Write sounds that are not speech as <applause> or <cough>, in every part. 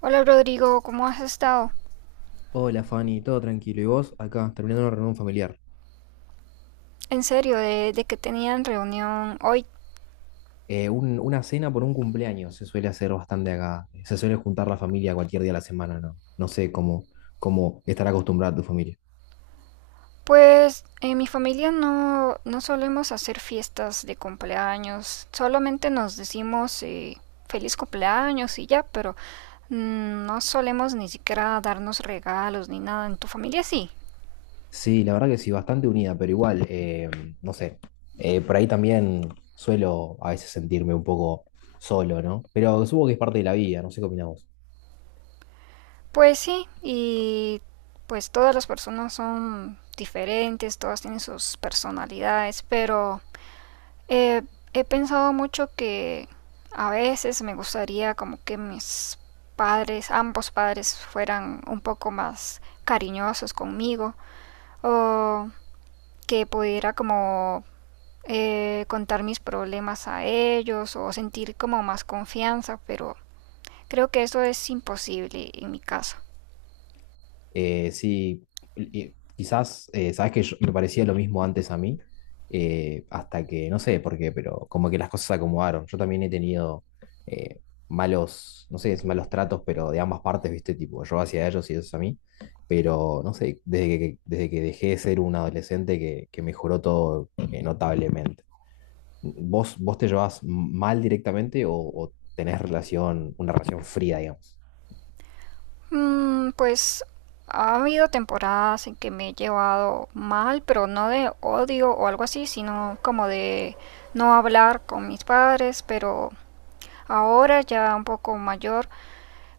Hola Rodrigo, ¿cómo has estado? Hola Fanny, todo tranquilo. ¿Y vos? Acá, terminando una reunión familiar. ¿En serio? ¿De que tenían reunión hoy? Una cena por un cumpleaños se suele hacer bastante acá. Se suele juntar la familia cualquier día de la semana, ¿no? No sé cómo estará acostumbrada tu familia. Pues en mi familia no solemos hacer fiestas de cumpleaños, solamente nos decimos feliz cumpleaños y ya, pero no solemos ni siquiera darnos regalos ni nada. ¿En tu familia sí? Sí, la verdad que sí, bastante unida, pero igual, no sé. Por ahí también suelo a veces sentirme un poco solo, ¿no? Pero supongo que es parte de la vida, no sé qué opinás vos. Pues sí, y pues todas las personas son diferentes, todas tienen sus personalidades, pero Eh, he pensado mucho que a veces me gustaría como que mis padres, ambos padres, fueran un poco más cariñosos conmigo, o que pudiera como contar mis problemas a ellos o sentir como más confianza, pero creo que eso es imposible en mi caso. Sí, y quizás, sabes que me parecía lo mismo antes a mí, hasta que, no sé por qué, pero como que las cosas se acomodaron. Yo también he tenido eh, malos, no sé, si malos tratos, pero de ambas partes, ¿viste? Tipo, yo hacia ellos y ellos a mí. Pero, no sé, desde que dejé de ser un adolescente que mejoró todo notablemente. ¿Vos te llevas mal directamente o tenés relación, una relación fría, digamos? Pues ha habido temporadas en que me he llevado mal, pero no de odio o algo así, sino como de no hablar con mis padres, pero ahora ya un poco mayor,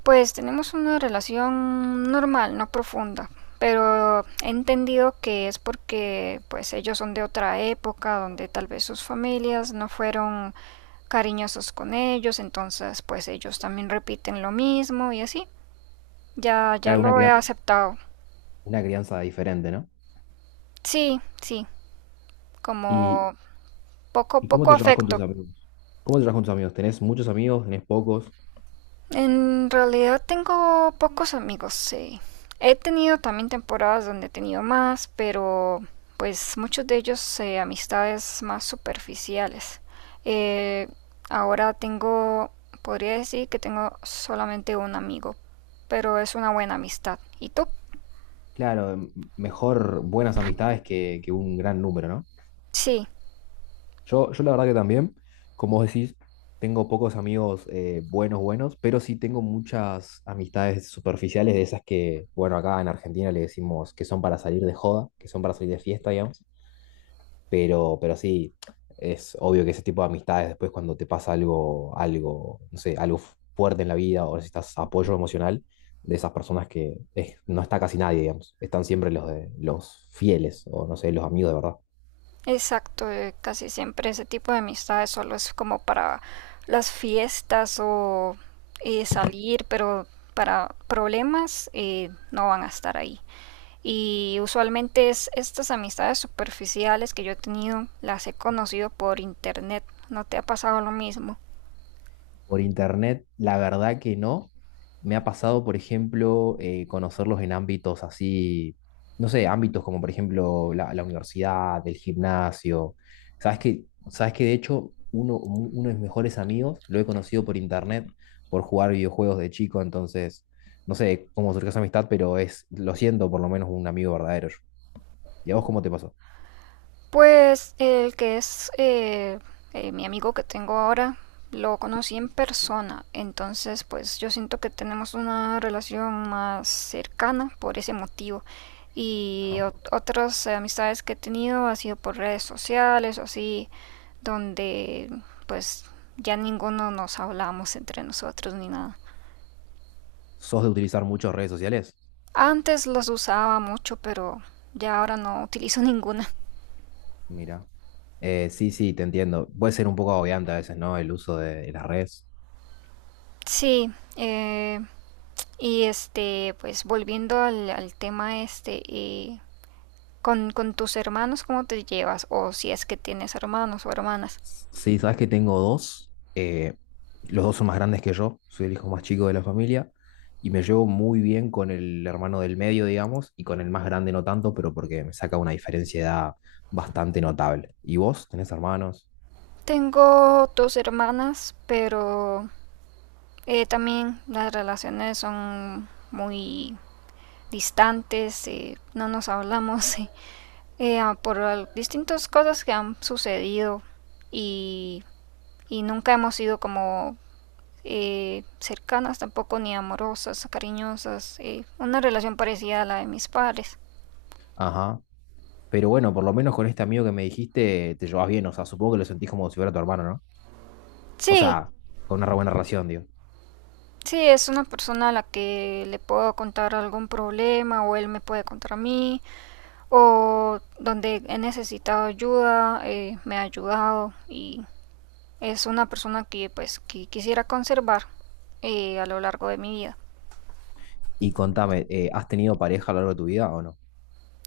pues tenemos una relación normal, no profunda, pero he entendido que es porque pues ellos son de otra época donde tal vez sus familias no fueron cariñosos con ellos, entonces pues ellos también repiten lo mismo y así. Ya, ya Claro, una lo he crianza, aceptado. una crianza diferente, ¿no? Sí, sí, Y, como poco, ¿Y cómo poco te llevas con tus afecto. amigos? ¿Cómo te llevas con tus amigos? ¿Tenés muchos amigos? ¿Tenés pocos? En realidad tengo pocos amigos, sí. He tenido también temporadas donde he tenido más, pero pues muchos de ellos amistades más superficiales. Eh, ahora podría decir que tengo solamente un amigo, pero es una buena amistad. ¿Y tú? Claro, mejor buenas amistades que un gran número, ¿no? Sí. Yo la verdad que también, como vos decís, tengo pocos amigos buenos, buenos, pero sí tengo muchas amistades superficiales de esas que, bueno, acá en Argentina le decimos que son para salir de joda, que son para salir de fiesta, digamos. Pero sí, es obvio que ese tipo de amistades después cuando te pasa algo, algo, no sé, algo fuerte en la vida o necesitas apoyo emocional de esas personas que no está casi nadie, digamos, están siempre los de los fieles o no sé, los amigos de verdad. Exacto, casi siempre ese tipo de amistades solo es como para las fiestas o salir, pero para problemas no van a estar ahí. Y usualmente es estas amistades superficiales que yo he tenido, las he conocido por internet. ¿No te ha pasado lo mismo? Por internet, la verdad que no. Me ha pasado, por ejemplo, conocerlos en ámbitos así, no sé, ámbitos como por ejemplo la universidad, el gimnasio. Sabes que de hecho uno de mis mejores amigos lo he conocido por internet, por jugar videojuegos de chico, entonces no sé cómo surgió esa amistad, pero es, lo siento, por lo menos un amigo verdadero. ¿Y a vos cómo te pasó? Pues el que es mi amigo que tengo ahora, lo conocí en persona, entonces pues yo siento que tenemos una relación más cercana por ese motivo. Y Ajá. Otras amistades que he tenido ha sido por redes sociales o así, donde pues ya ninguno nos hablamos entre nosotros ni nada. ¿Sos de utilizar muchas redes sociales? Antes las usaba mucho, pero ya ahora no utilizo <laughs> ninguna. Mira. Sí, sí, te entiendo. Puede ser un poco agobiante a veces, ¿no? El uso de, las redes. Sí, y este, pues volviendo al tema este, con tus hermanos, ¿cómo te llevas? O si es que tienes hermanos o hermanas. Sí, sabes que tengo dos. Los dos son más grandes que yo. Soy el hijo más chico de la familia. Y me llevo muy bien con el hermano del medio, digamos, y con el más grande no tanto, pero porque me saca una diferencia de edad bastante notable. ¿Y vos tenés hermanos? Tengo dos hermanas, pero también las relaciones son muy distantes, no nos hablamos <laughs> por distintas cosas que han sucedido y, y nunca hemos sido como cercanas, tampoco ni amorosas, cariñosas, una relación parecida a la de mis padres. Ajá. Pero bueno, por lo menos con este amigo que me dijiste, te llevas bien. O sea, supongo que lo sentís como si fuera tu hermano, ¿no? O Sí, sea, con una re buena relación, digo. sí, es una persona a la que le puedo contar algún problema o él me puede contar a mí, o donde he necesitado ayuda, me ha ayudado, y es una persona que pues que quisiera conservar a lo largo de mi vida. Y contame, ¿has tenido pareja a lo largo de tu vida o no?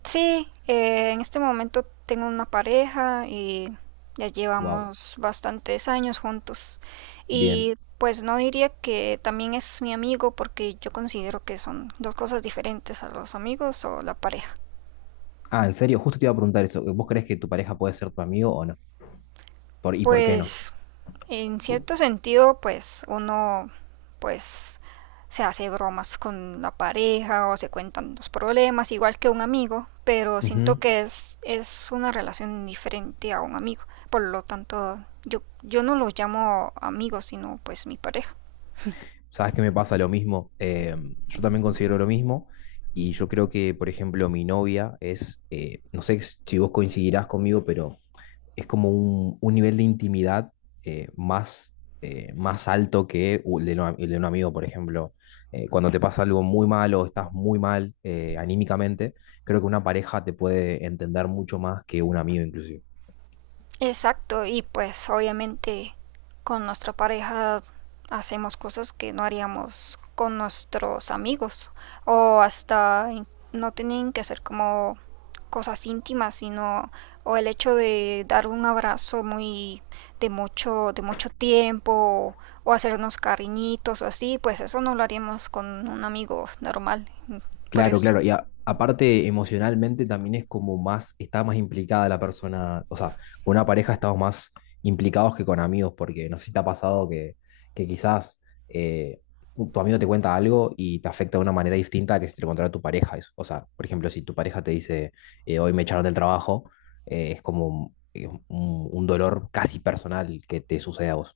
Sí, en este momento tengo una pareja y ya Wow, llevamos bastantes años juntos. bien. Y pues no diría que también es mi amigo porque yo considero que son dos cosas diferentes a los amigos o la pareja. Ah, en serio, justo te iba a preguntar eso. ¿Vos crees que tu pareja puede ser tu amigo o no? ¿Por, y por qué no? Pues en cierto sentido, pues uno pues se hace bromas con la pareja o se cuentan los problemas, igual que un amigo, pero siento Ujú. que es una relación diferente a un amigo. Por lo tanto, yo no los llamo amigos sino pues mi pareja. ¿Sabes que me pasa lo mismo? Em, yo también considero lo mismo y yo creo que, por ejemplo, mi novia es, no sé si vos coincidirás conmigo, pero es como un nivel de intimidad eh, más, más alto que el de un amigo, por ejemplo. Cuando te pasa algo muy mal o estás muy mal anímicamente, creo que una pareja te puede entender mucho más que un amigo inclusive. Exacto, y pues obviamente con nuestra pareja hacemos cosas que no haríamos con nuestros amigos, o hasta no tienen que ser como cosas íntimas, sino o el hecho de dar un abrazo muy de mucho tiempo, o hacernos cariñitos o así, pues eso no lo haríamos con un amigo normal, por Claro, eso. claro. Y aparte, emocionalmente también es como más, está más implicada la persona. O sea, con una pareja estamos más implicados que con amigos, porque no sé si te ha pasado que quizás eh, tu amigo te cuenta algo y te afecta de una manera distinta a que si te lo contara tu pareja. O sea, por ejemplo, si tu pareja te dice, hoy me echaron del trabajo, es como un, un dolor casi personal que te sucede a vos.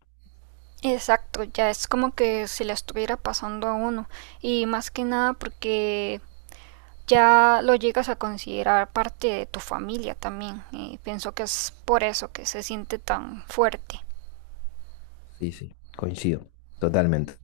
Exacto, ya es como que se le estuviera pasando a uno, y más que nada porque ya lo llegas a considerar parte de tu familia también, y pienso que es por eso que se siente tan fuerte. Sí, sí, coincido, totalmente.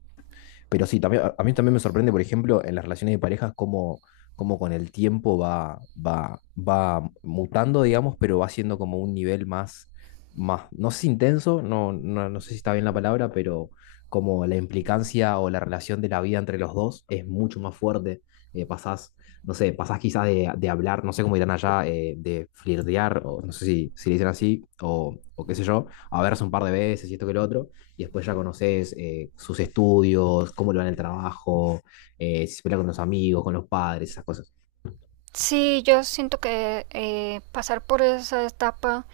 Pero sí, también, a mí también me sorprende, por ejemplo, en las relaciones de pareja, cómo, cómo con el tiempo va mutando, digamos, pero va siendo como un nivel más, más, no sé si intenso, no, no, no sé si está bien la palabra, pero como la implicancia o la relación de la vida entre los dos es mucho más fuerte. Eh, pasás, no sé, pasás quizás de hablar, no sé cómo dirán allá, de flirtear, o no sé si, si le dicen así, o qué sé yo, a verse un par de veces y esto que lo otro y después ya conoces sus estudios, cómo le va en el trabajo, si se pelea con los amigos, con los padres, esas cosas. Sí, yo siento que pasar por esa etapa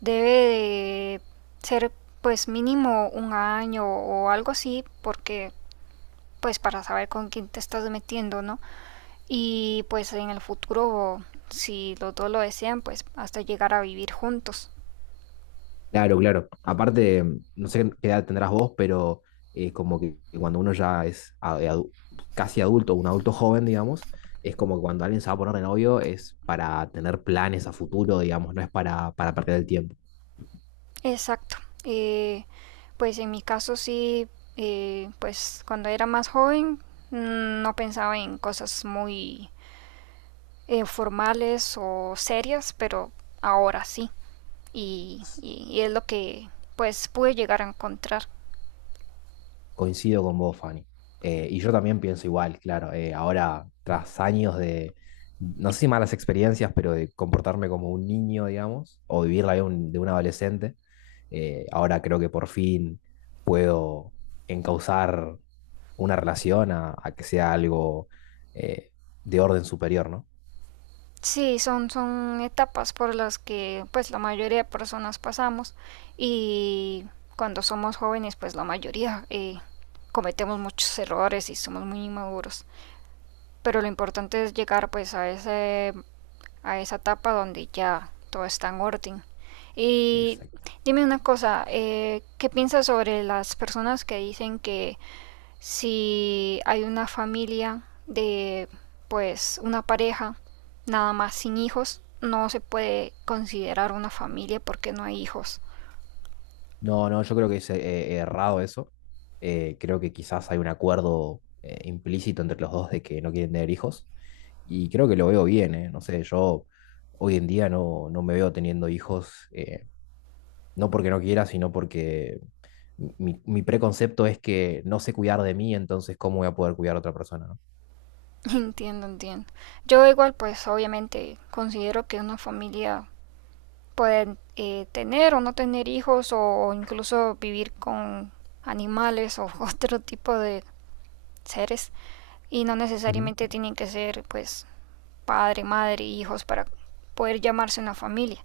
debe de ser pues mínimo un año o algo así, porque pues para saber con quién te estás metiendo, ¿no? Y pues en el futuro, si los dos lo desean, pues hasta llegar a vivir juntos. Claro, claro. Aparte, mm, no sé qué edad tendrás vos, pero como que cuando uno ya es casi adulto, un adulto joven, digamos, es como que cuando alguien se va a poner de novio es para tener planes a futuro, digamos, no es para perder el tiempo. Exacto. Eh, pues en mi caso sí, pues cuando era más joven no pensaba en cosas muy formales o serias, pero ahora sí. Y es lo que pues pude llegar a encontrar. Coincido con vos, Fanny. Y yo también pienso igual, claro. Ahora, tras años de, no sé si malas experiencias, pero de comportarme como un niño, digamos, o vivir la vida de un adolescente, ahora creo que por fin puedo encauzar una relación a que sea algo eh, de orden superior, ¿no? Sí, son, son etapas por las que pues la mayoría de personas pasamos, y cuando somos jóvenes pues la mayoría cometemos muchos errores y somos muy inmaduros. Pero lo importante es llegar pues a esa etapa donde ya todo está en orden. Y Exacto. dime una cosa, ¿qué piensas sobre las personas que dicen que si hay una familia de pues una pareja nada más sin hijos no se puede considerar una familia porque no hay hijos? No, no, yo creo que es errado eso. Creo que quizás hay un acuerdo implícito entre los dos de que no quieren tener hijos. Y creo que lo veo bien, ¿eh? No sé, yo hoy en día no, no me veo teniendo hijos, no porque no quiera, sino porque mi preconcepto es que no sé cuidar de mí, entonces ¿cómo voy a poder cuidar a otra persona, no? <laughs> Entiendo, entiendo. Yo igual pues obviamente considero que una familia puede tener o no tener hijos o incluso vivir con animales o <laughs> otro tipo de seres, y no Ujú. necesariamente tienen que ser pues padre, madre, hijos para poder llamarse una familia.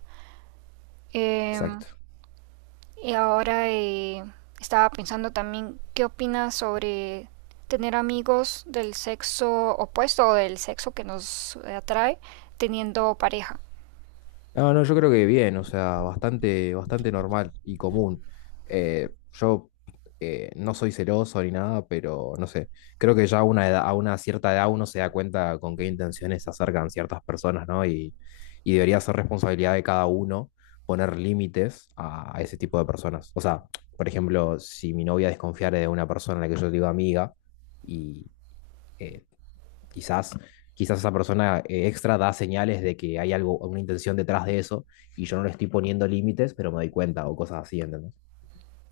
Eh, Exacto. Y ahora estaba pensando también, ¿qué opinas sobre tener amigos del sexo opuesto o del sexo que nos atrae teniendo pareja? No, no, yo creo que bien, o sea, bastante, bastante normal y común. Yo no soy celoso ni nada, pero no sé, creo que ya a una edad, a una cierta edad uno se da cuenta con qué intenciones se acercan ciertas personas, ¿no? Y debería ser responsabilidad de cada uno poner límites a ese tipo de personas. O sea, por ejemplo, si mi novia desconfiara de una persona a la que yo digo amiga y eh, Quizás, quizás esa persona extra da señales de que hay algo, una intención detrás de eso y yo no le estoy poniendo límites, pero me doy cuenta o cosas así, ¿entendés?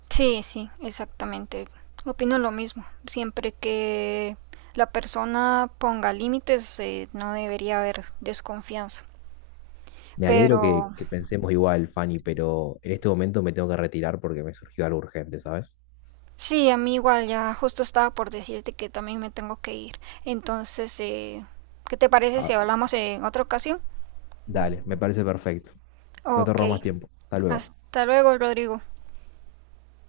Sí, sí, exactamente. Opino lo mismo. Siempre que la persona ponga límites, no debería haber desconfianza. Me alegro que, Pero que pensemos igual, Fanny, pero en este momento me tengo que retirar porque me surgió algo urgente, ¿sabes? sí, a mí igual ya justo estaba por decirte que también me tengo que ir. Entonces, ¿qué te parece si Ah, hablamos en otra ocasión? dale, me parece perfecto. No te Ok. robo más tiempo. Hasta luego. Hasta luego, Rodrigo.